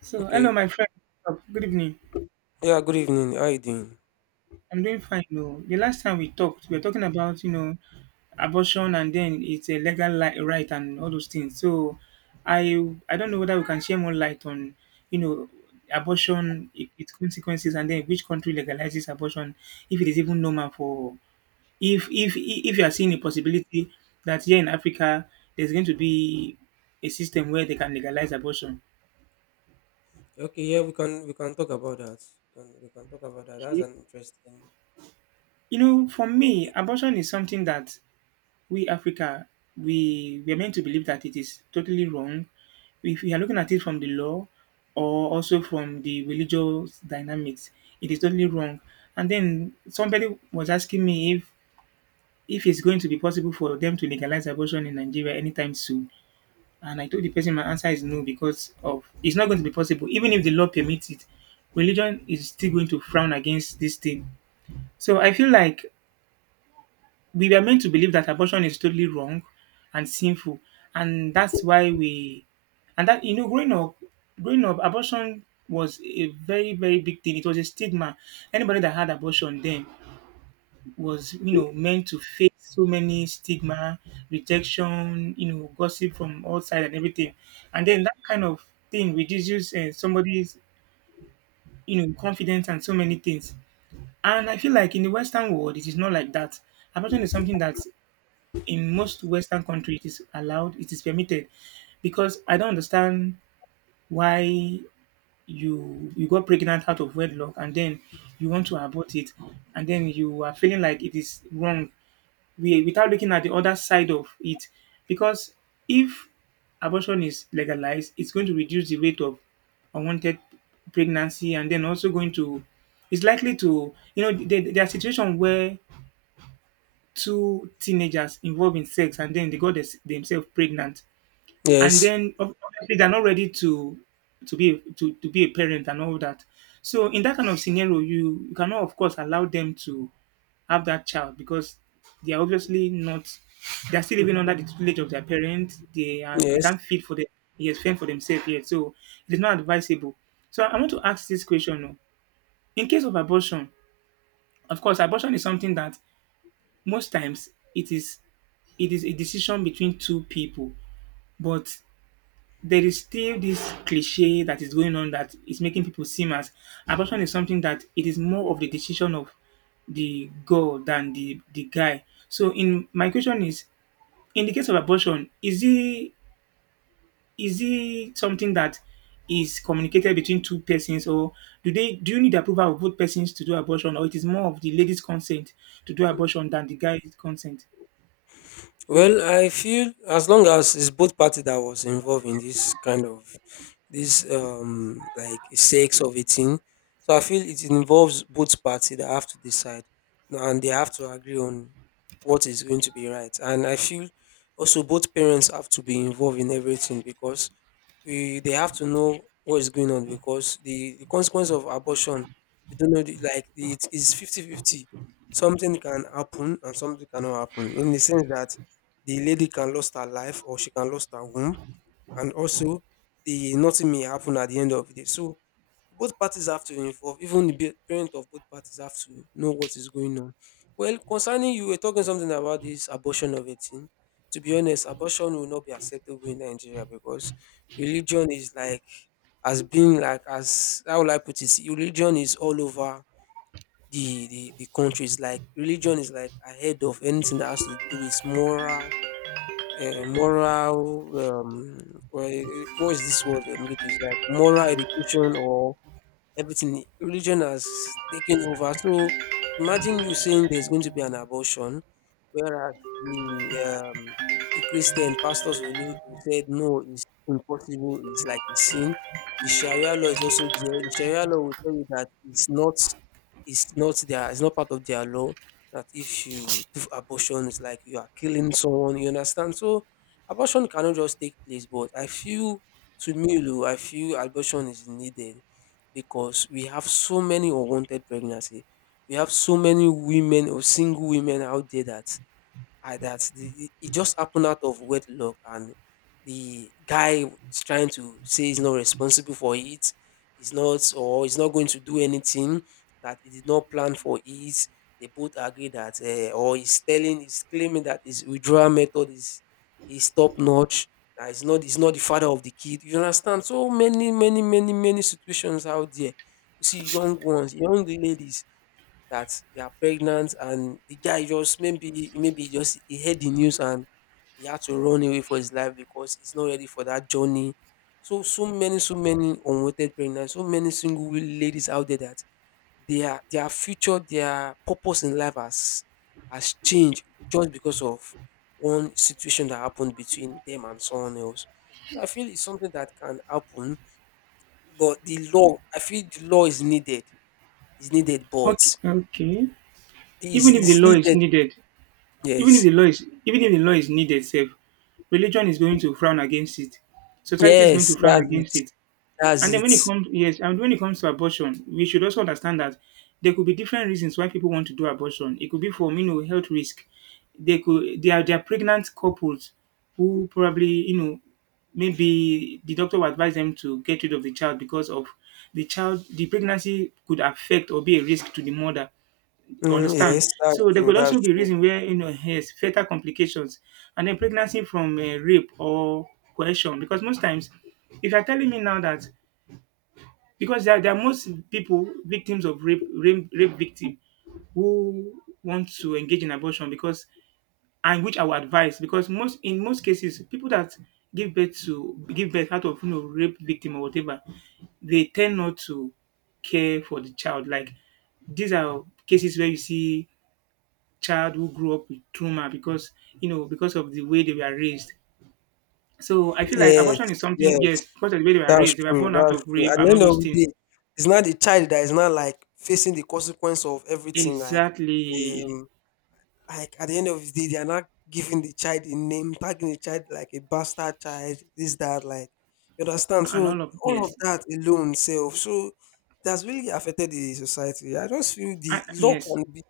So, hello, Okay. my friend. Good evening. Yeah, good evening. How you doing? I'm doing fine. No, the last time we talked, we were talking about abortion, and then it's a right and all those things. So, I I don't know whether we can share more light on you know abortion, its consequences, and then which country legalizes abortion, if it is even normal for if you are seeing a possibility that here in Africa there's going to be a system where they can legalize abortion. Okay, yeah, we can talk about that. We can talk about that. That's an interesting You know, for me, topic. abortion is something that we Africa, we are meant to believe that it is totally wrong. If we are looking at it from the law or also from the religious dynamics, it is totally wrong. And then somebody was asking me if it's going to be possible for them to legalize abortion in Nigeria anytime soon. And I told the person my answer is no, because of it's not going to be possible. Even if the law permits it, religion is still going to frown against this thing. So I feel like we were meant to believe that abortion is totally wrong and sinful, and that's why we and that growing up, abortion was a very very big thing. It was a stigma. Anybody that had abortion then was meant to face so many stigma, rejection, you know, gossip from all sides and everything, and then that kind of thing reduces somebody's confidence and so many things. And I feel like in the Western world, it is not like that. Abortion is something that in most Western countries, it is allowed, it is permitted, because I don't understand why you got pregnant out of wedlock and then you want to abort it, and then you are feeling like it is wrong, we, without looking at the other side of it, because if abortion is legalized, it's going to reduce the rate of unwanted pregnancy, and then also going to, it's likely to, you know, there are situations where two teenagers involved in sex and then they got themselves pregnant and Yes. then obviously they're not ready to to be a parent and all that. So in that kind of scenario, you cannot of course allow them to have that child, because they are obviously not, they are still living under the tutelage of their parents. They are, they Yes. can't feed for them, yes, fend for themselves yet. So it is not advisable. So I want to ask this question now. In case of abortion, of course abortion is something that most times it is it is a decision between two people, but there is still this cliche that is going on that is making people seem as abortion is something that it is more of the decision of the girl than the guy. So in my question is, in the case of abortion, is it something that is communicated between two persons, or do you need the approval of both persons to do abortion, or it is more of the lady's consent to do abortion than the guy's consent? Well, I feel as long as it's both party that was involved in this kind of this like sex of a thing. So I feel it involves both party that have to decide no, and they have to agree on what is going to be right. And I feel also both parents have to be involved in everything because we they have to know what is going on because the consequence of abortion we don't know like it is 50/50, something can happen and something cannot happen in the sense that the lady can lose her life or she can lose her womb, and also the nothing may happen at the end of the day. So both parties have to involve. Even the parent of both parties have to know what is going on. Well, concerning you were talking something about this abortion of a teen. To be honest, abortion will not be acceptable in Nigeria because religion is like, has been like, as how will I put it? Religion is all over the country. It's like religion is like ahead of anything that has to do with moral. Moral, well, what is this word, it is like moral education or everything. Religion has taken over. So imagine you saying there's going to be an abortion, whereas the um the Christian pastors will said no, it's impossible, it's like a sin. The sharia law is also there. The sharia law will tell you that it's not their, it's not part of their law, that if you do abortion it's like you are killing someone. You understand? So abortion cannot just take place, but I feel, to me, Lou, I feel abortion is needed because we have so many unwanted pregnancy. We have so many women or single women out there that I that the it it just happened out of wedlock and the guy is trying to say he's not responsible for it, he's not, or he's not going to do anything, that he did not plan for it. They both agree that, or he's telling, he's claiming that his withdrawal method is top notch. That he's not the father of the kid. You understand? So many, many, many, many situations out there. You see young ones, young ladies, that they are pregnant and the guy just, maybe he just, he heard the news and he had to run away for his life because he's not ready for that journey. So so many unwanted pregnancies, so many single ladies out there that their future, their purpose in life has changed just because of one situation that happened between them and someone else. So I feel it's something that can happen, but the law, I feel the law is needed. Is needed, Okay, but okay. is Even if the is law is needed. needed, Yes. Even if the law is needed self, religion is going to frown against it. Society is going to Yes, frown that's it. against it. That's And then when it it. comes, yes, and when it comes to abortion, we should also understand that there could be different reasons why people want to do abortion. It could be for health risk. They are pregnant couples who probably, you know, maybe the doctor will advise them to get rid of the child because of the pregnancy could affect or be a risk to the mother, Mm, understand. yes, that's So there true, could also that's be true. reason where has fetal complications, and then pregnancy from rape or coercion. Because most times, if you're telling me now that because there are most people victims of rape, rape victim who want to engage in abortion, because and which I would advise, because most in most cases people that give birth out of rape victim or whatever, they tend not to care for the child. Like, these are cases where you see child who grew up with trauma because because of the way they were raised. So I feel like Yes, abortion is yes, something, yes, because of the way they were that's raised. They were true, born out that's of true. rape At the and all end those of the things. day, it's not the child that is not, like, facing the consequence of everything. Like, Exactly, um, like, at the end of the day, they are not giving the child a name, tagging the child like a bastard child, this, that, like, you understand? and all So of, all of yes, that alone self. So that's really affected the society. I just feel the I, law yes, can be.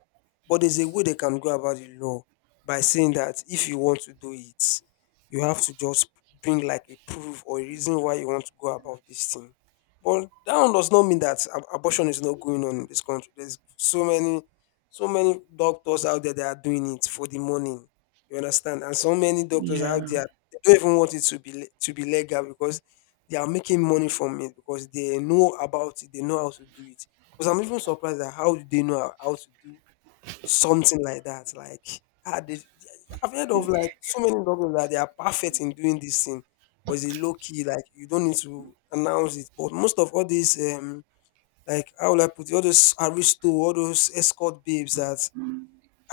But there's a way they can go about the law by saying that if you want to do it, you have to just bring like a proof or a reason why you want to go about this thing. But that one does not mean that abortion is not going on in this country. There's so many, so many doctors out there that are doing it for the money. You understand? And so many doctors out yeah. there, they don't even want it to be legal because they are making money from it, because they know about it. They know how to do it. Because I'm even surprised at how do they know how to do something like that. Like, ah, they, I've heard of like so many doctors that they are perfect in doing this thing, but it's a low key. Like, you don't need to announce it. But most of all these, like how will I put it, all those aristo, all those escort babes that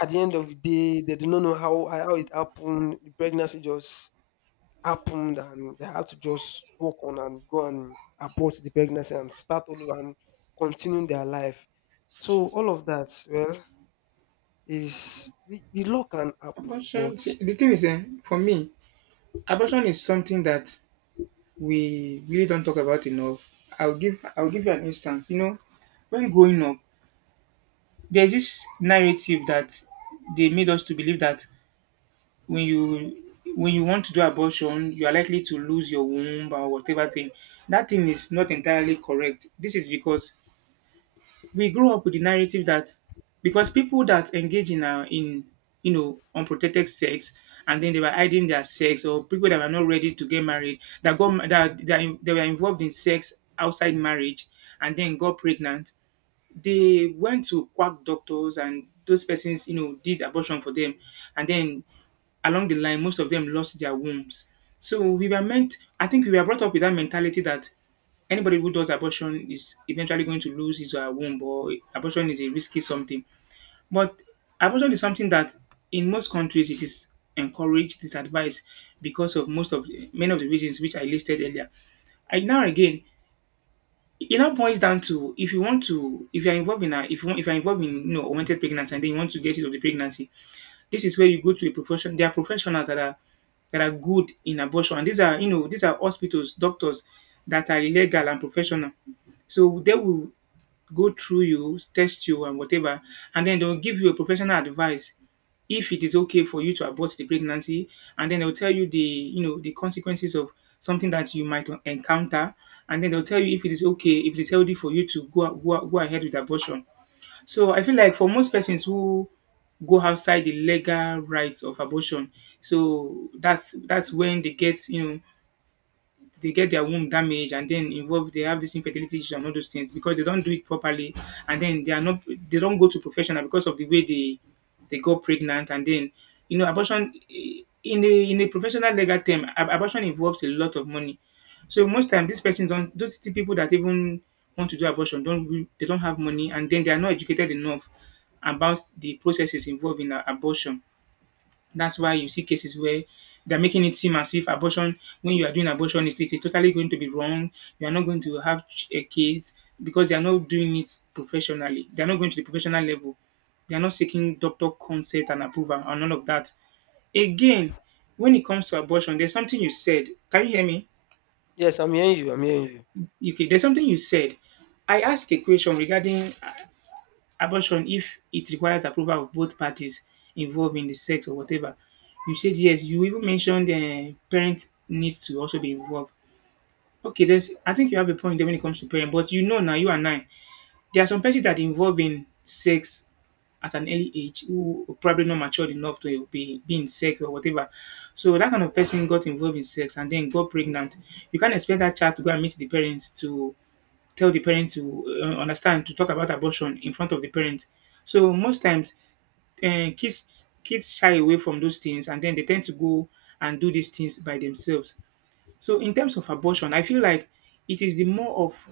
at the end of the day, they do not know how it happened. The pregnancy just happened, and they have to just walk on and go and abort the pregnancy and start all over and continue their life. So all of that, well. Is the law can happen, but Abortion. See, the thing is, eh, for me, abortion is something that we really don't talk about enough. I'll give you an instance. You know, when growing up, there's this narrative that they made us to believe that when you, when you want to do abortion, you are likely to lose your womb or whatever thing. That thing is not entirely correct. This is because we grew up with the narrative that because people that engage in unprotected sex, and then they were hiding their sex, or people that were not ready to get married that that they were involved in sex outside marriage and then got pregnant, they went to quack doctors and those persons, you know, did abortion for them. And then along the line, most of them lost their wombs. So we were meant, I think we were brought up with that mentality that anybody who does abortion is eventually going to lose his or her womb, or abortion is a risky something. But abortion is something that in most countries it is encouraged, it is advised, because of most of many of the reasons which I listed earlier. And now again, it now boils down to if you want to if you're involved in a if you want, if you're involved in unwanted pregnancy and then you want to get rid of the pregnancy, this is where you go to a profession. There are professionals that are good in abortion. And these are these are hospitals, doctors that are legal and professional. So they will go through you, test you and whatever, and then they'll give you a professional advice if it is okay for you to abort the pregnancy, and then they'll tell you the the consequences of something that you might encounter, and then they'll tell you if it is okay, if it is healthy for you to go ahead with abortion. So I feel like for most persons who go outside the legal rights of abortion, so that's when they get they get their womb damaged, and then involved they have this infertility issues and all those things, because they don't do it properly, and then they are not they don't go to professional because of the way they got pregnant, and then abortion, eh, in a professional legal term abortion involves a lot of money. So most time these persons don't those people that even want to do abortion don't re- they don't have money, and then they are not educated enough about the processes involved in abortion. That's why you see cases where they're making it seem as if abortion, when you are doing abortion, it is totally going to be wrong. You are not going to have a kid, because they are not doing it professionally. They are not going to the professional level. They are not seeking doctor consent and approval and all of that. Again, when it comes to abortion, there's something you said. Can you hear me? yes, I'm hearing you. I'm hearing you. Okay, there's something you said. I asked a question regarding abortion, if it requires approval of both parties involved in the sex or whatever, you said yes. You even mentioned parents need to also be involved. Okay, there's. I think you have a point there when it comes to parents, but you know now you and I, there are some persons that involve in sex at an early age who are probably not matured enough to be in sex or whatever. So that kind of person got involved in sex and then got pregnant. You can't expect that child to go and meet the parents to tell the parents to understand to talk about abortion in front of the parents. So most times, kids shy away from those things, and then they tend to go and do these things by themselves. So in terms of abortion, I feel like it is the more of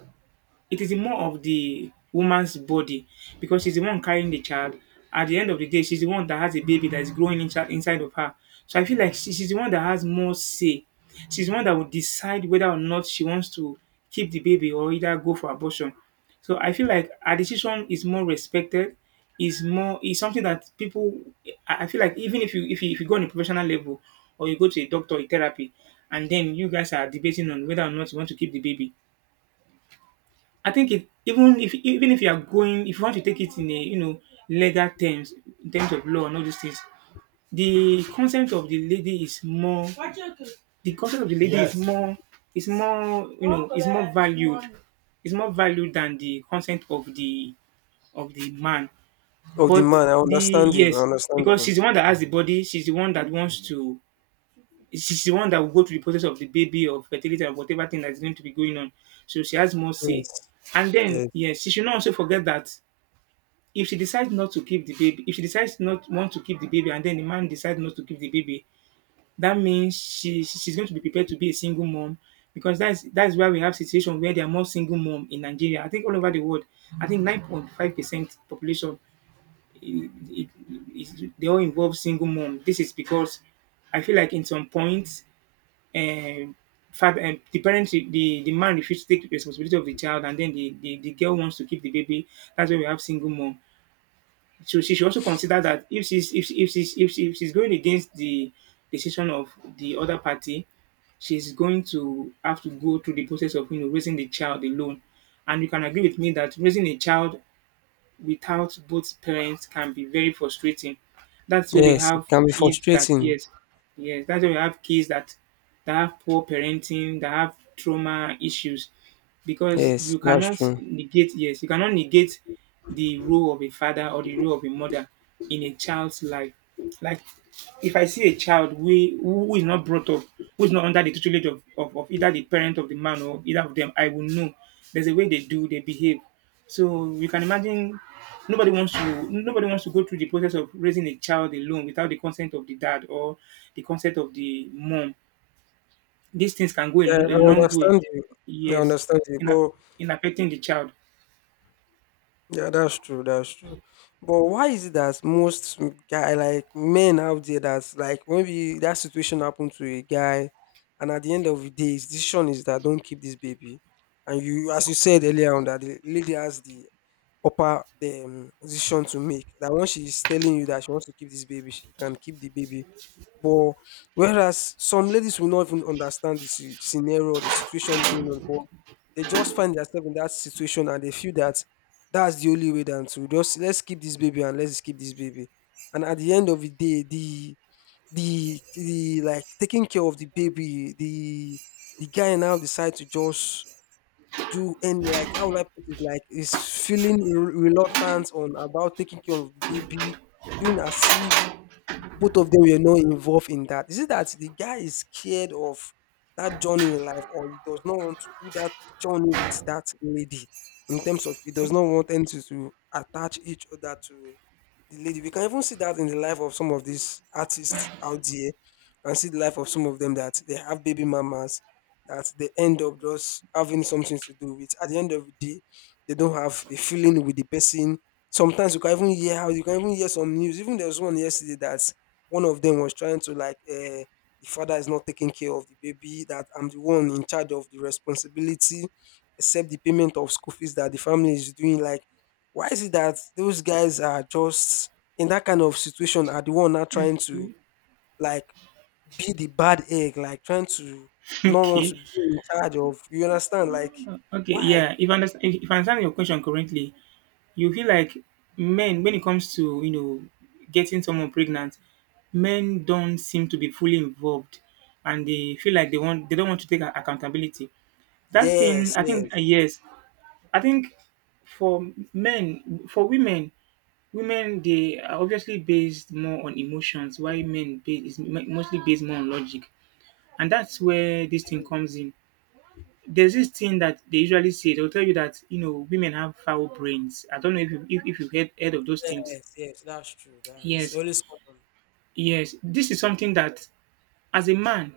it is more of the woman's body, because she's the one carrying the child. At the end of the day, she's the one that has a baby that is growing inside of her. So I feel like she's the one that has more say. She's the one that will decide whether or not she wants to keep the baby or either go for abortion. So I feel like her decision is more respected, is more is something that people. I feel like even if you go on a professional level or you go to a doctor, a therapy, and then you guys are debating on whether or not you want to keep the baby, I think it, even if you are going if you want to take it in a legal terms, in terms of law and all these things, the consent of the lady is more, the consent of the lady is, yes, more, is more, is more valued. It's more valued than the consent of the man. Oh, the But man, I the understand you. I yes, understand because she's you. the one that has the body, she's the one that will go through the process of the baby of fertility and whatever thing that's going to be going on. So she has more say. Yes, And then, yes, yes, she should not also forget that if she decides not want to keep the baby, and then the man decides not to keep the baby, that means she's going to be prepared to be a single mom, because that's why we have situation where there are more single mom in Nigeria. I think all over the world, I think 9.5% population, it, it, it, they all involve single mom. This is because I feel like in some points, um, father and the parents, the man refuses to take responsibility of the child, and then the girl wants to keep the baby. That's why we have single mom. So she should also consider that, if she's going against the decision of the other party, she's going to have to go through the process of raising the child alone. And you can agree with me that raising a child without both parents can be very frustrating. That's where we yes. It have can be kids that, frustrating. yes, yes, that's where we have kids that have poor parenting, that have trauma issues. Because Yes, you that's cannot true. negate, yes, you cannot negate the role of a father or the role of a mother in a child's life. Like, if I see a child who is not brought up, who is not under the tutelage of either the parent of the man or either of them, I will know. There's a way they behave. So you can imagine, nobody wants to go through the process of raising a child alone without the consent of the dad or the consent of the mom. These things can go a, Yeah, a I long way, understand you. I yes, understand you, in, aff- but in affecting the child. yeah, that's true. That's true. But why is it that most m- guy like men out there that's like, maybe that situation happened to a guy, and at the end of the day, his decision is that don't keep this baby, and you, as you said earlier on, that the lady has the upper, the decision to make. That once she's telling you that she wants to keep this baby, she can keep the baby, but whereas some ladies will not even understand the scenario or the situation going on, but they just find themselves in that situation and they feel that's the only way than to just, let's keep this baby and let's keep this baby. And at the end of the day, the like taking care of the baby, the guy now decide to just do, and like, how would I put it? Like, is feeling reluctant on about taking care of the baby, doing as if both of them were not involved in that. Is it that the guy is scared of that journey in life, or he does not want to do that journey with that lady? In terms of he does not want them to, attach each other to the lady. We can even see that in the life of some of these artists out there. You can see the life of some of them that they have baby mamas that they end up just having something to do with. At the end of the day, they don't have a feeling with the person. Sometimes you can even hear some news. Even there was one yesterday that one of them was trying to, like, the father is not taking care of the baby. That I'm the one in charge of the responsibility, except the payment of school fees that the family is doing. Like, why is it that those guys are just in that kind of situation, are the one not trying to, Okay, like, be the bad egg, like trying to not want to okay. be in charge of, you understand? Like, Okay. why? Yeah, if I understand your question correctly, you feel like men, when it comes to getting someone pregnant, men don't seem to be fully involved, and they feel like they don't want to take accountability. That thing, Yes, I think, yes. yes, I think for men, for women, women they are obviously based more on emotions, while men based, is mostly based more on logic, and that's where this thing comes in. There's this thing that they usually say. They'll tell you that women have foul brains. I don't know if you've heard of those things. Yes, yes, that's true. That it's Yes, always common. yes. This is something that, as a man,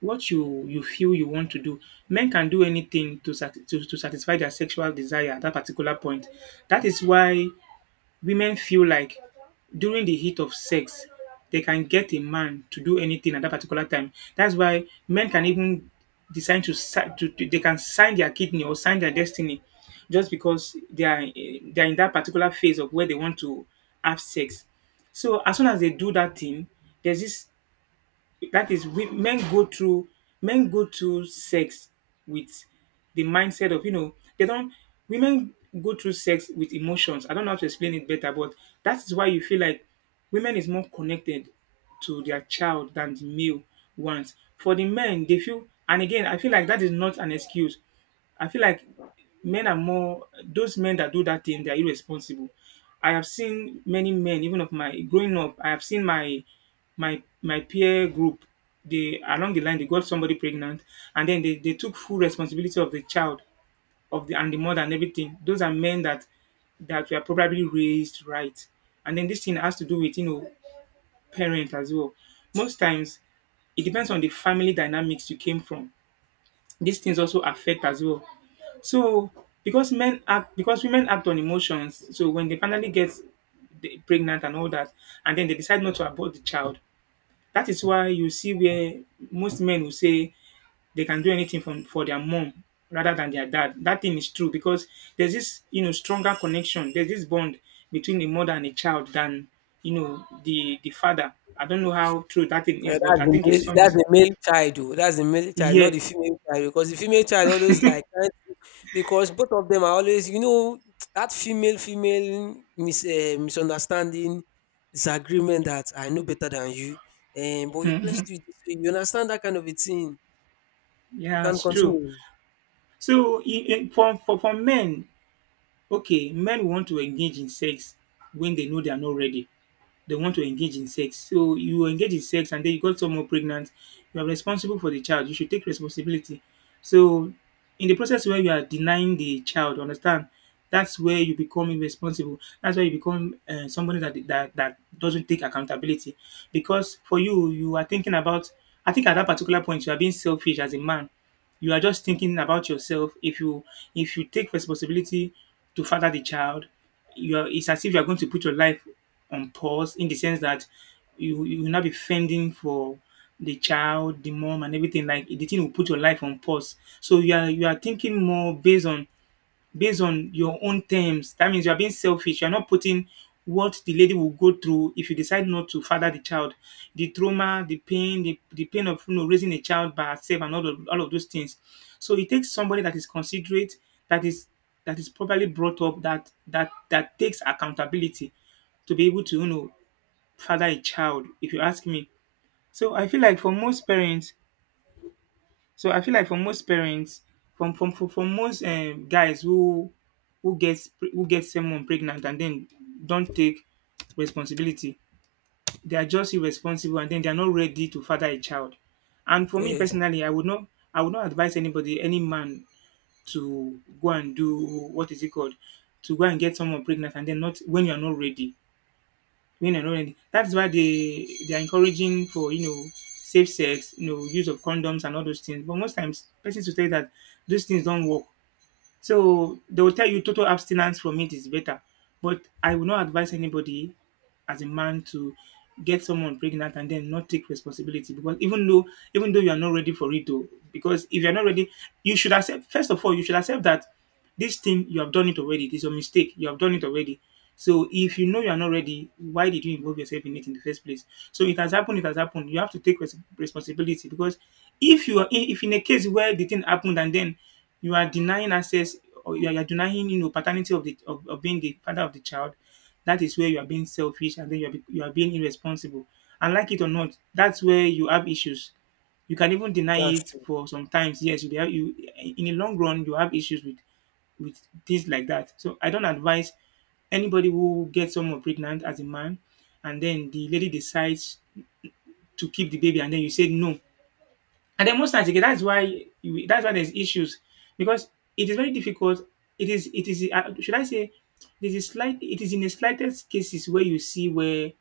what you feel you want to do. Men can do anything to satisfy their sexual desire at that particular point. That is why women feel like during the heat of sex, they can get a man to do anything at that particular time. That's why men can even decide to si to they can sign their kidney or sign their destiny, just because they are in that particular phase of where they want to have sex. So as soon as they do that thing, there's this, that is we, men go through sex with the mindset of they don't. Women go through sex with emotions. I don't know how to explain it better, but that is why you feel like women is more connected to their child than the male ones. For the men, they feel, and again, I feel like that is not an excuse. I feel like men are more — those men that do that thing, they are irresponsible. I have seen many men. Even of my growing up, I have seen my my peer group. They, along the line, they got somebody pregnant, and then they took full responsibility of the child, of the, and the mother, and everything. Those are men that were probably raised right, and then this thing has to do with parent as well. Most times, it depends on the family dynamics you came from. These things also affect as well. So, because women act on emotions, so when they finally get pregnant and all that, and then they decide not to abort the child, that is why you see where most men will say they can do anything for their mom rather than their dad. That thing is true, because there's this stronger connection. There's this bond between a mother and a child than the father. I don't know how true that thing Yeah, is, but I think it's that's something. the male child, though. That's the male child, not Yeah, the female child, because the female child always, like, because both of them are always, that misunderstanding, disagreement, that I know better than you, and but you, let's do it this way. You understand that kind of a thing. You yeah, can it's true. continue. So, for men, okay, men want to engage in sex when they know they are not ready. They want to engage in sex. So you engage in sex and then you got someone pregnant, you are responsible for the child. You should take responsibility. So, in the process where you are denying the child, understand, that's where you become irresponsible. That's where you become somebody that, that doesn't take accountability. Because for you, you are thinking about. I think at that particular point, you are being selfish as a man. You are just thinking about yourself. If you take responsibility to father the child, it's as if you are going to put your life on pause, in the sense that you will not be fending for the child, the mom, and everything. Like, the thing will put your life on pause. So you are thinking more based on your own terms. That means you are being selfish. You're not putting what the lady will go through if you decide not to father the child, the trauma, the pain, the pain of raising a child by herself, and all of those things. So it takes somebody that is considerate, that is properly brought up, that takes accountability to be able to father a child, if you ask me. So I feel like for most parents, so I feel like for most parents, from from most guys who gets who get someone pregnant and then don't take responsibility, they are just irresponsible, and then they are not ready to father a child. And for me Yes. personally, I would not advise anybody, any man, to go and do, what is it called, to go and get someone pregnant and then not, when you are not ready, women and all that. That's why they're encouraging for safe sex, use of condoms and all those things. But most times, persons will tell you that those things don't work. So they will tell you total abstinence from it is better. But I will not advise anybody as a man to get someone pregnant and then not take responsibility, because even though you are not ready for it though, because if you're not ready you should accept. First of all, you should accept that this thing, you have done it already, it is a mistake, you have done it already. So if you know you are not ready, why did you involve yourself in it in the first place? So it has happened. It has happened. You have to take responsibility because if you are I- if in a case where the thing happened and then you are denying access, or you are denying paternity of of being the father of the child. That is where you are being selfish and then you are being irresponsible. And like it or not, that's where you have issues. You can even deny That's it true. for some times, yes, you in the long run you have issues with things like that. So I don't advise anybody who gets someone pregnant as a man, and then the lady decides to keep the baby, and then you say no. And then most times again, that's why that's why there's issues, because it is very difficult. It is should I say, there's a slight it is in the slightest cases where you see where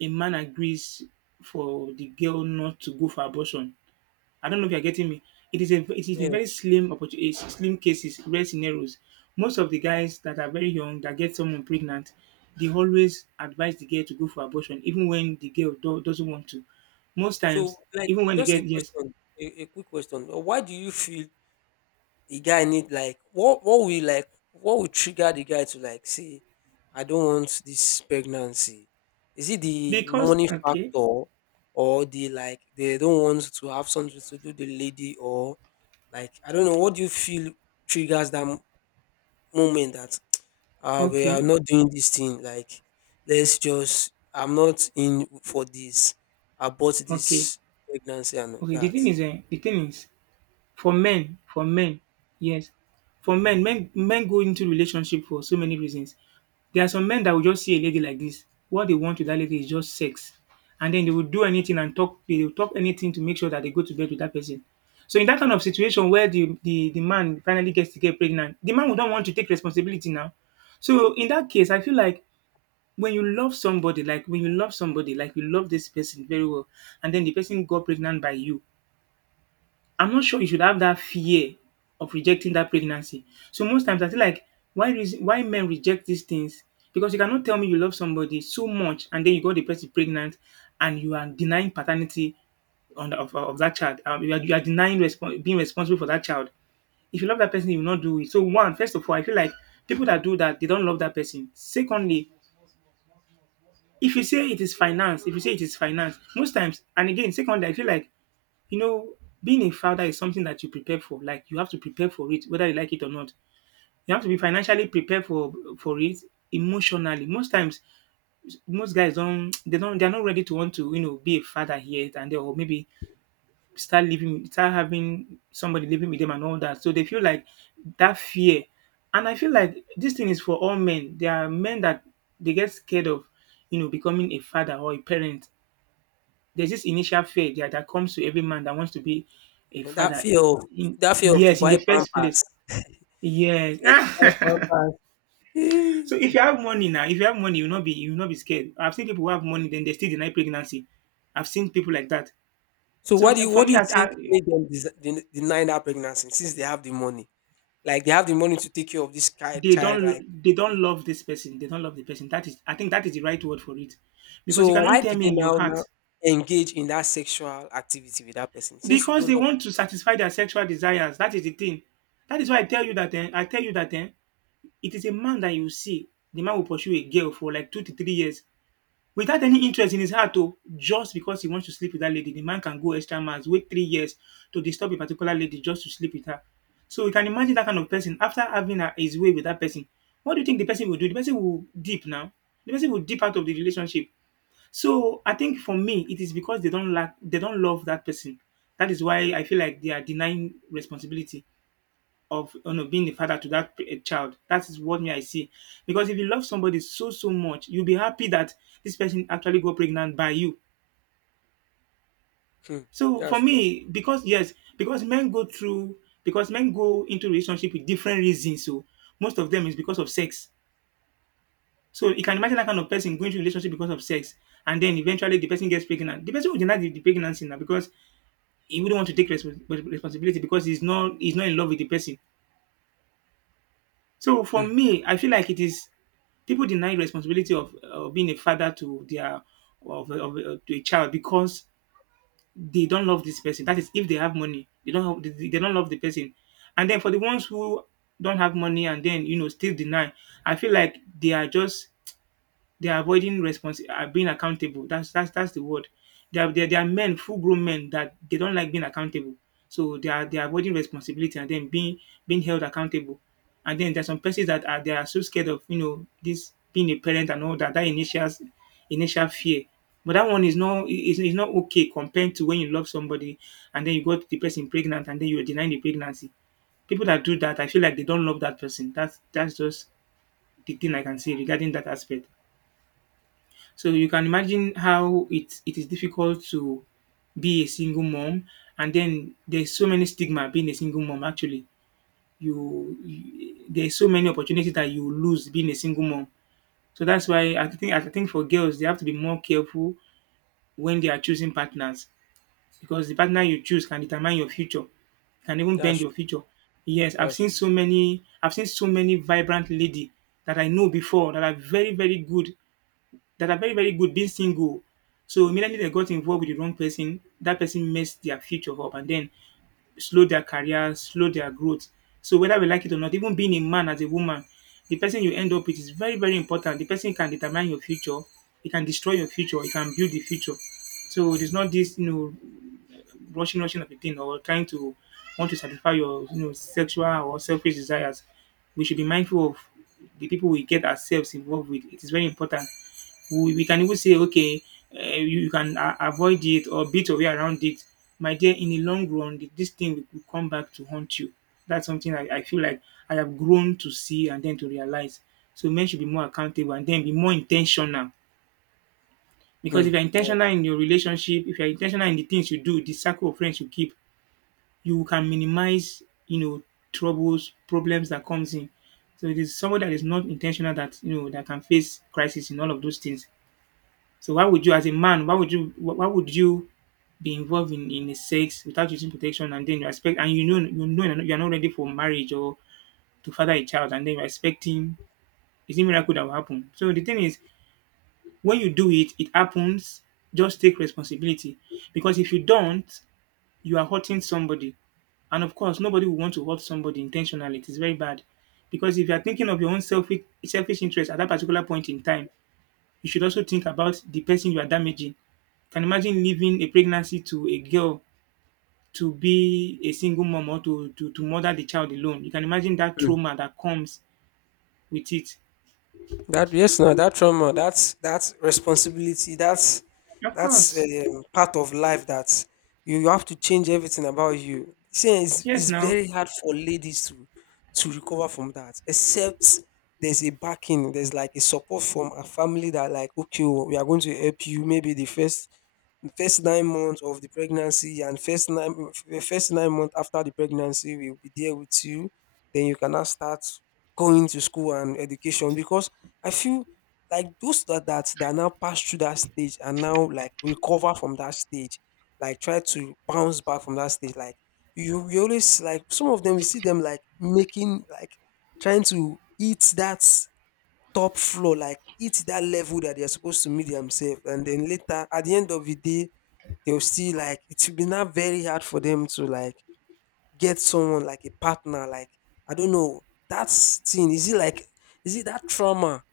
a man agrees for the girl not to go for abortion. I don't know if you're getting me. It is a Yes. very slim opportunity, slim cases, rare scenarios. Most of the guys that are very young that get someone pregnant, they always advise the girl to go for abortion, even when the girl doesn't want to. Most So, times, like, even when the just girl, a yes, question, a quick question. Why do you feel the guy need, like, what? What will like What will trigger the guy to like say, I don't want this pregnancy? Is it the because money okay, factor, or the, like, they don't want to have something to do with the lady, or, like, I don't know? What do you feel triggers that moment that, we are okay, not doing this thing, like, let's just, I'm not in for this, I bought okay, this pregnancy, and okay. That. The thing is, for men, for men, yes, for men, men go into relationship for so many reasons. There are some men that will just see a lady like this; what they want with that lady is just sex, and then they will do anything and talk they will talk anything to make sure that they go to bed with that person. So in that kind of situation where the man finally gets to get pregnant, the man would not want to take responsibility now. So in that case, I feel like when you love somebody, like you love this person very well, and then the person got pregnant by you, I'm not sure you should have that fear of rejecting that pregnancy. So most times I feel like why reason why men reject these things, because you cannot tell me you love somebody so much and then you got the person pregnant and you are denying paternity on of that child. You are denying respon being responsible for that child. If you love that person, you will not do it. So, one, first of all, I feel like people that do that, they don't love that person. Secondly, if you say it is finance, if you say it is finance, most times, and again, secondly, I feel like, you know, being a father is something that you prepare for. Like, you have to prepare for it, whether you like it or not. You have to be financially prepared for it, emotionally. Most times, most guys don't they don't they're not ready to want to be a father yet, and they, or maybe, start living, start having somebody living with them and all that. So they feel like that fear, and I feel like this thing is for all men. There are men that they get scared of, you know, becoming a father or a parent. There's this initial fear that comes to every man that wants to be a And that father. Fear of to Yes, in buy the first place. pampers, Yes. fear to buy pampers. So Eh. if you have money now, if you have money, you'll not be scared. I've seen people who have money, then they still deny pregnancy. I've seen people like that. So what So do you, for me, think made them deny that pregnancy since they have the money, like they have the money to take care of this they child, like, don't okay. love this person. They don't love the person. That is, I think that is the right word for it, because you So why cannot tell did me they in your now heart, now engage in that sexual activity with that person, since you because don't they love want this to person? satisfy their sexual desires. That is the thing. That is why I tell you that. Eh, I tell you that. It is a man that you see, the man will pursue a girl for like 2 to 3 years without any interest in his heart, oh, just because he wants to sleep with that lady. The man can go extra miles, wait 3 years to disturb a particular lady just to sleep with her. So you can imagine that kind of person after having her his way with that person. What do you think the person will do? The person will dip now. The person will dip out of the relationship. So I think for me, it is because they don't love that person. That is why I feel like they are denying responsibility of being the father to that child. That is what me I see. Because if you love somebody so much, you'll be happy that this person actually got pregnant by you. Hmm, So for that's true. me, because men go into relationship with different reasons. So most of them is because of sex. So you can imagine that kind of person going to relationship because of sex, and then eventually the person gets pregnant. The person will deny the pregnancy now because he wouldn't want to take responsibility, because he's not in love with the person. So for Hmm, me, I feel like it is people deny responsibility of being a father to their of to a child because they don't love this person. That is, if they have money, they don't love the person. And then for the ones who don't have money and then still deny, I feel like they are just they are avoiding responsi being accountable. That's the word. There are there, there are men, full grown men, that they don't like being accountable. So they are avoiding responsibility and then being held accountable. And then there's some persons that are they are so scared of, you know, this being a parent and all that, that initial fear. But that one is not is, is, not okay compared to when you love somebody and then you got the person pregnant and then you are denying the pregnancy. People that do that, I feel like they don't love that person. That's just the thing I can say regarding that aspect. So you can imagine how it is difficult to be a single mom, and then there's so many stigma being a single mom. Actually, you there's so many opportunities that you lose being a single mom. So that's why I think for girls they have to be more careful when they are choosing partners, because the partner you choose can determine your future, can even that's bend your true. future. Yes, That's I've seen so many vibrant lady that I know before, that are very, very good being single. So immediately they got involved with the wrong person, that person messed their future up and then slowed their career, slowed their growth. So whether we like it or not, even being a man as a woman, the person you end up with is very, very important. The person can determine your future, it can destroy your future, it can build the future. So it is not this, you know, rushing, rushing of a thing, or trying to want to satisfy your, you know, sexual or selfish desires. We should be mindful of the people we get ourselves involved with. It is very important. We can even say, okay, you can avoid it or beat your way around it. My dear, in the long run, this thing will come back to haunt you. That's something I feel like I have grown to see and then to realize. So men should be more accountable and then be more intentional. Because Hmm. if you're intentional Yes. in your relationship, if you're intentional in the things you do, the circle of friends you keep, you can minimize, you know, troubles, problems that comes in. So it is someone that is not intentional, that, you know, that can face crisis in all of those things. So why would you as a man, why would you be involved in a sex without using protection, and then you expect, and you know you're not ready for marriage or to father a child, and then you're expecting, is it miracle that will happen? So the thing is, when you do it, it happens, just take responsibility. Because if you don't, you are hurting somebody. And of course, nobody will want to hurt somebody intentionally. It is very bad. Because if you are thinking of your own selfish interest at that particular point in time, you should also think about the person you are damaging. Can imagine leaving a pregnancy to a girl to be a single mom, or to, to mother the child alone. You can imagine that Hmm. trauma that comes with it. That, yes, no, that trauma, that's responsibility. That's Of that's course. um, part of life, that you have to change everything about you. See, it's, Yes, it's now. very hard for ladies to recover from that, except there's a backing, there's like a support from a family that like, okay, oh, we are going to help you. Maybe the first 9 months of the pregnancy, and first nine the first 9 months after the pregnancy will be there with you. Then you cannot start going to school and education because I feel like those that, now pass through that stage, and now, like, recover from that stage, like, try to bounce back from that stage, like, you always, like, some of them, you see them, like, making, like, trying to eat that top floor, like hit that level that they're supposed to meet themselves. And then later, at the end of the day, they'll see, like, it will be now very hard for them to like get someone like a partner. Like, I don't know that thing. Is it like, is it that trauma?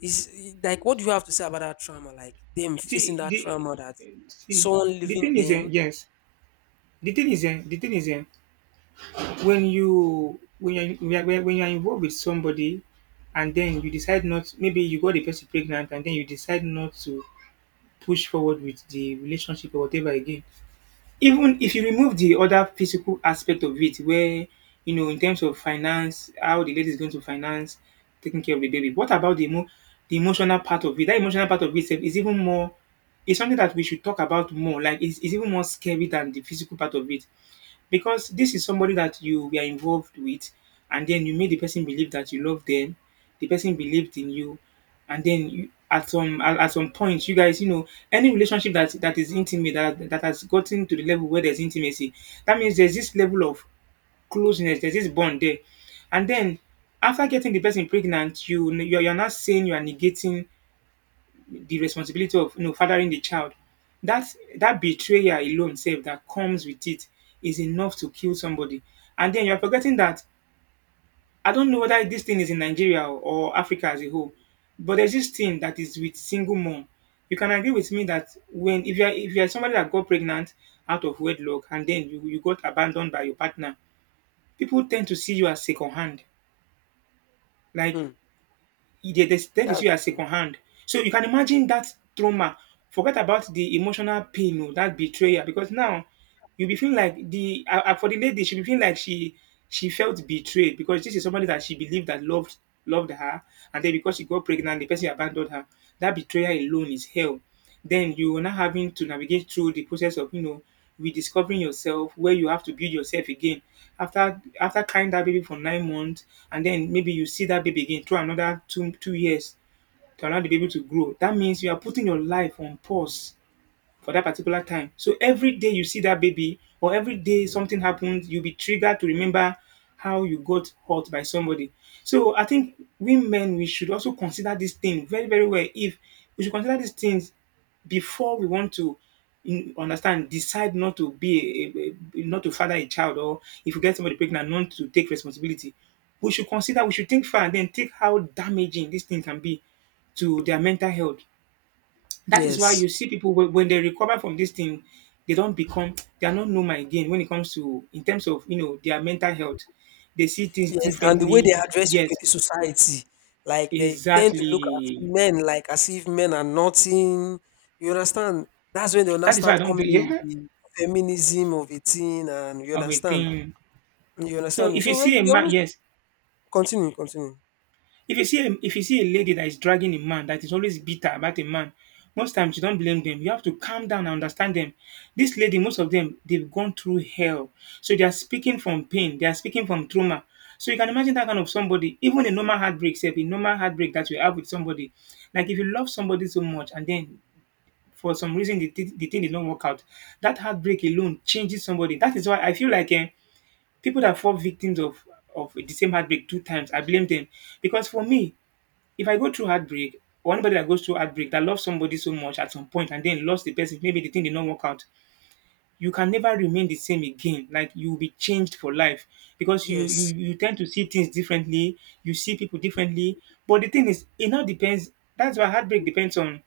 Is, like, what do you have to say about that trauma? Like them facing See, that the, trauma that see, someone the leaving thing is, them. yes. The thing is, eh, the thing is, eh, When you're involved with somebody, and then you decide not, maybe you got the person pregnant, and then you decide not to push forward with the relationship or whatever again. Even if you remove the other physical aspect of it, where, you know, in terms of finance, how the lady is going to finance taking care of the baby. What about the emotional part of it? That emotional part of itself is even more. It's something that we should talk about more. It's even more scary than the physical part of it, because this is somebody that you were involved with, and then you made the person believe that you love them, the person believed in you, and then you at some point, you guys, you know, any relationship that is intimate, that has gotten to the level where there's intimacy, that means there's this level of closeness, there's this bond there. And then, after getting the person pregnant, you're not saying, you are negating the responsibility of, you know, fathering the child. That, that betrayal alone self that comes with it is enough to kill somebody. And then you're forgetting that, I don't know whether this thing is in Nigeria or Africa as a whole, but there's this thing that is with single mom you can agree with me that when, if you're somebody that got pregnant out of wedlock, and then you got abandoned by your partner, people tend to see you as second hand. Like, Hmm, they that's see you as true. second hand. So you can imagine that trauma. Forget about the emotional pain, oh, that betrayal, because now you'll be feeling like the for the lady, she'll be feeling like she felt betrayed, because this is somebody that she believed, that loved her, and then because she got pregnant, the person abandoned her. That betrayal alone is hell. Then you are not having to navigate through the process of, you know, rediscovering yourself, where you have to build yourself again after carrying that baby for 9 months, and then maybe you see that baby again through another two years to allow the baby to grow. That means you are putting your life on pause for that particular time. So every day you see that baby, or every day something happens, you'll be triggered to remember how you got hurt by somebody. So I think we men, we should also consider this thing very, very well. If we should consider these things before we want to, decide not to be a- not to father a child, or if you get somebody pregnant, not to take responsibility. We should consider, we should think far, and then think how damaging this thing can be to their mental health. That is why Yes. you see people, when they recover from this thing, they don't become, they are not normal again when it comes to, in terms of, you know, their mental health. They see things Yes, and the way they differently. address people in Yes, the society, like they tend to look at exactly. men like as if men are nothing. You understand? That's when they'll now That is why I start don't. Be- coming in Yeah, with the feminism of a thing, and you of a understand? thing. You So understand me? if you So when see a we man, always, yes, continue, continue. if you see a lady that is dragging a man, that is always bitter about a man, most times you don't blame them. You have to calm down and understand them. This lady, most of them, they've gone through hell. So they are speaking from pain, they are speaking from trauma. So you can imagine that kind of somebody, even a normal heartbreak, say a normal heartbreak that you have with somebody. Like if you love somebody so much, and then for some reason the thing did not work out, that heartbreak alone changes somebody. That is why I feel like, people that fall victims of the same heartbreak two times, I blame them. Because for me, if I go through heartbreak, or anybody that goes through heartbreak, that loves somebody so much at some point and then lost the person, maybe the thing did not work out, you can never remain the same again. Like, you will be changed for life, because you you Yes, you tend to see things differently, you see people differently. But the thing is, it now depends. That's why heartbreak depends on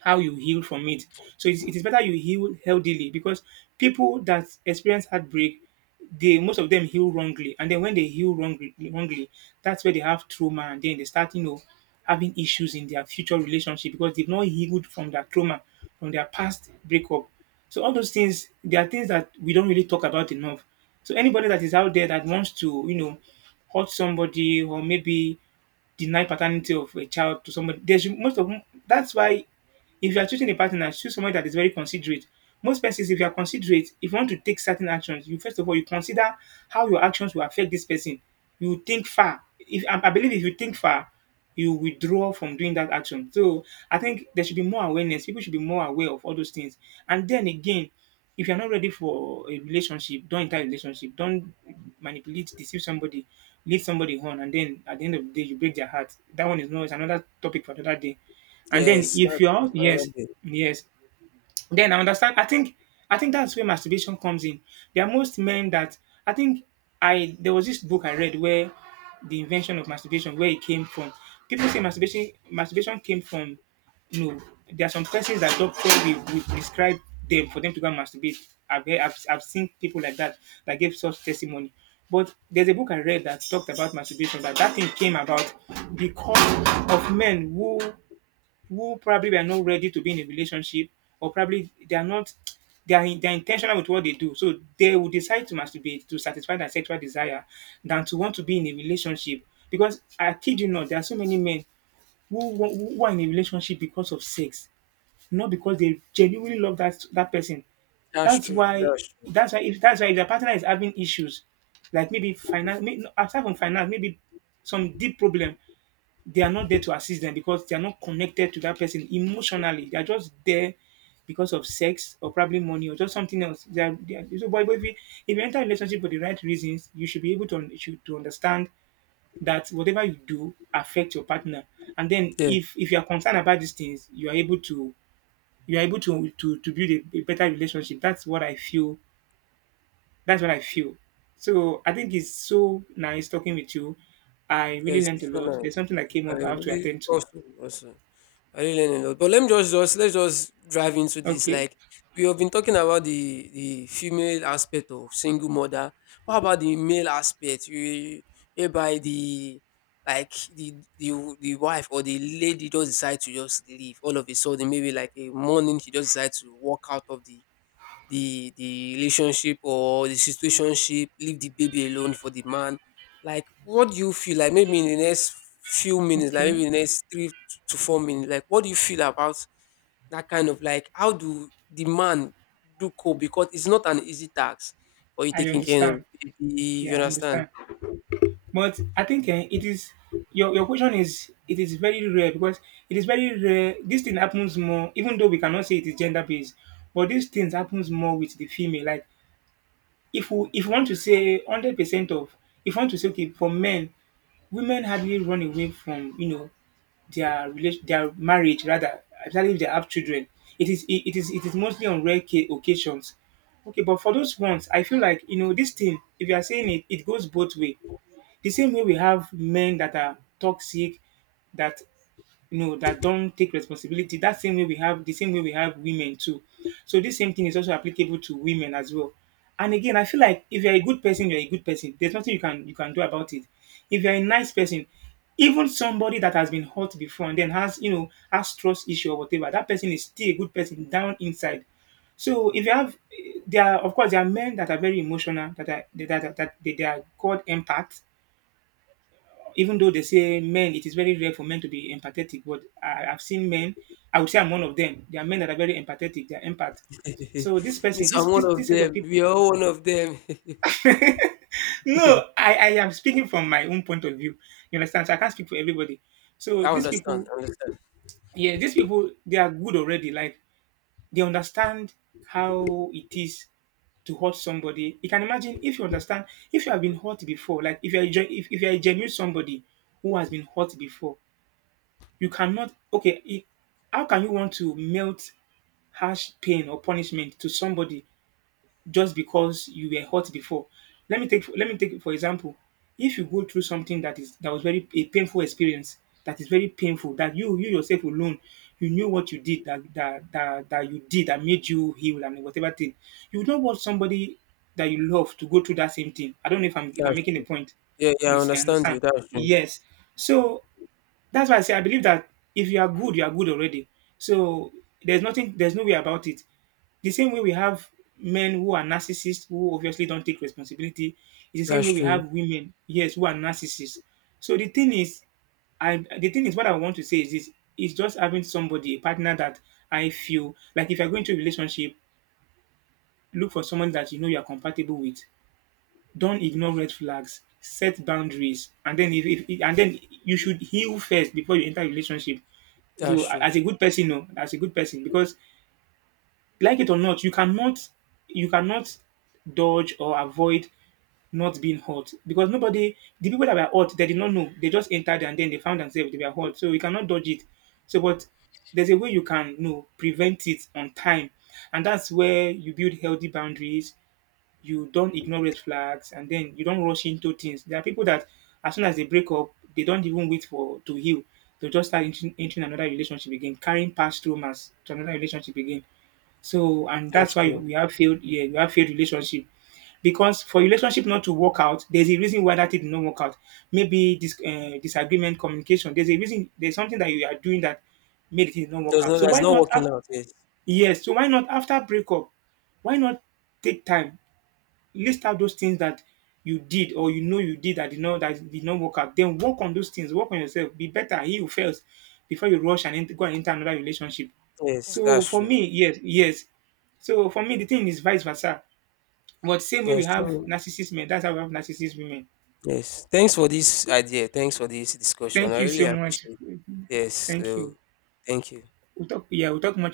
how you heal from it. It is better you heal healthily, because people that experience heartbreak, they, most of them, heal wrongly, and then when they heal wrongly, that's where they have trauma, and then they start, you know, having issues in their future relationship, because they've not healed from their trauma, from their past breakup. So all those things, they are things that we don't really talk about enough. So anybody that is out there that wants to, you know, hurt somebody, or maybe deny paternity of a child to somebody. There's most of That's why, if you are choosing a partner, choose someone that is very considerate. Most persons, if you are considerate, if you want to take certain actions, you first of all you consider how your actions will affect this person. You think far. If I believe, if you think far, you withdraw from doing that action. So I think there should be more awareness. People should be more aware of all those things. And then again, if you're not ready for a relationship, don't enter a relationship. Don't manipulate, deceive somebody, lead somebody on, and then at the end of the day, you break their heart. That one is no, it's another topic for another day. And then yes, if that's you're, another yes, day. yes, then I understand. I think that's where masturbation comes in. There are most men that, I think, I there was this book I read where the invention of masturbation, where it came from. People say masturbation came from, you know, there are some persons that doctor will prescribe them, for them to go and masturbate. I've, heard- I've seen people like that, that gave such testimony. But there's a book I read that talked about masturbation, that that thing came about because of men who probably were not ready to be in a relationship, or probably they are not, they're intentional with what they do. So they will decide to masturbate to satisfy their sexual desire than to want to be in a relationship. Because I kid you not, there are so many men who, who are in a relationship because of sex, not because they genuinely love that person. That's That's true. why That's true. That's why, if their partner is having issues, like maybe finance, aside from finance, maybe some deep problem, they are not there to assist them, because they are not connected to that person emotionally. They are just there because of sex, or probably money, or just something else. They are, so, But if you enter a relationship for the right reasons, you should be able to, to understand that whatever you do affects your partner. And then, Yes, if you are concerned about these things, you are able to to build a better relationship. That's what I feel. That's what I feel. So I think it's so nice talking with you. I really yes, learned a it's so lot. There's nice. something that came I up, I have to really attend to. Also. I really learned a lot. But let me just let's just drive into this. Okay. Like, we have been talking about the female aspect of single mother. What about the male aspect? We whereby the Like the wife or the lady just decide to just leave all of a sudden. Maybe like a morning, she just decides to walk out of the relationship or the situationship, leave the baby alone for the man. Like, what do you feel like? Maybe in the next few minutes, like maybe Okay, in the next 3 to 4 minutes, like, what do you feel about that kind of, like, how do the man do cope? Because it's not an easy task for you I taking care of understand. baby. You Yeah, I understand? understand. But I think, it is, your question is, it is very rare, because it is very rare. This thing happens more, even though we cannot say it is gender based, but these things happens more with the female. Like, if you want to say 100% of, if you want to say okay for men, women hardly run away from, you know, their marriage rather, especially if they have children. It is mostly on rare occasions. Okay, but for those ones, I feel like, you know, this thing. If you are saying it, it goes both way. The same way we have men that are toxic, that you know that don't take responsibility, that same way we have women too. So this same thing is also applicable to women as well. And again, I feel like if you're a good person, you're a good person. There's nothing you can do about it. If you're a nice person, even somebody that has been hurt before and then has, has trust issue or whatever, that person is still a good person down inside. So if you have, there are, of course, there are men that are very emotional, that are they are called empaths. Even though they say men, it is very rare for men to be empathetic, but I've seen men. I would say I'm one of them. There are men that are very empathetic. They are empath. So this person, Miss, this I'm one this of this set of them. people. We are all one of them. No, I am speaking from my own point of view. You understand? So I can't speak for everybody. So I these understand. people, I understand. yeah, these people, they are good already. Like, they understand how it is to hurt somebody. You can imagine, if you understand, if you have been hurt before, like if you are if you are a genuine somebody who has been hurt before, you cannot, how can you want to melt harsh pain or punishment to somebody just because you were hurt before? Let me take for example, if you go through something that was very a painful experience, that is very painful, that you yourself alone, you knew what you did that you did that made you heal and whatever thing, you do not want somebody that you love to go through that same thing. I don't know if I'm That's making a true. point. Yeah, yeah, I Yes, I understand you. understand. That's true. Yes. So that's why I say I believe that if you are good, you are good already. So there's nothing, there's no way about it. The same way we have men who are narcissists, who obviously don't take responsibility, it's the same That's way we true. have women, yes, who are narcissists. So the thing is, I the thing is, what I want to say is this is just having somebody, a partner that, I feel like if you're going to a relationship, look for someone that you know you're compatible with. Don't ignore red flags, set boundaries, and then if and then you should heal first before you enter a relationship. So That's true. as a good person, no, as a good person, because like it or not, you cannot dodge or avoid not being hurt, because nobody, the people that were hurt, they did not know, they just entered and then they found themselves they were hurt, so you cannot dodge it. So but there's a way you can, you know, prevent it on time, and that's where you build healthy boundaries, you don't ignore red flags, and then you don't rush into things. There are people that as soon as they break up, they don't even wait for to heal. They'll just start entering another relationship again, carrying past traumas to another relationship again. So, and That's that's why true. we have failed relationship. Because for relationship not to work out, there's a reason why that it did not work out. Maybe this disagreement, communication. There's a reason. There's something that you are doing that made it not work There's out. no So That's why not not? Working out, yes. Yes. So why not after breakup? Why not take time, list out those things that you did, or you know you did, that did not work out. Then work on those things. Work on yourself. Be better. He who fails before you rush and go and enter another relationship. Yes, So that's for true. me, yes, yes. So for me, the thing is vice versa. But same way we Yes, have so narcissist men, that's how we have narcissist women. yes. Thanks for this idea. Thanks for this discussion. Thank I you really so much. appreciate it. Yes. Thank So you. thank you. We'll talk. Yeah, we'll talk much.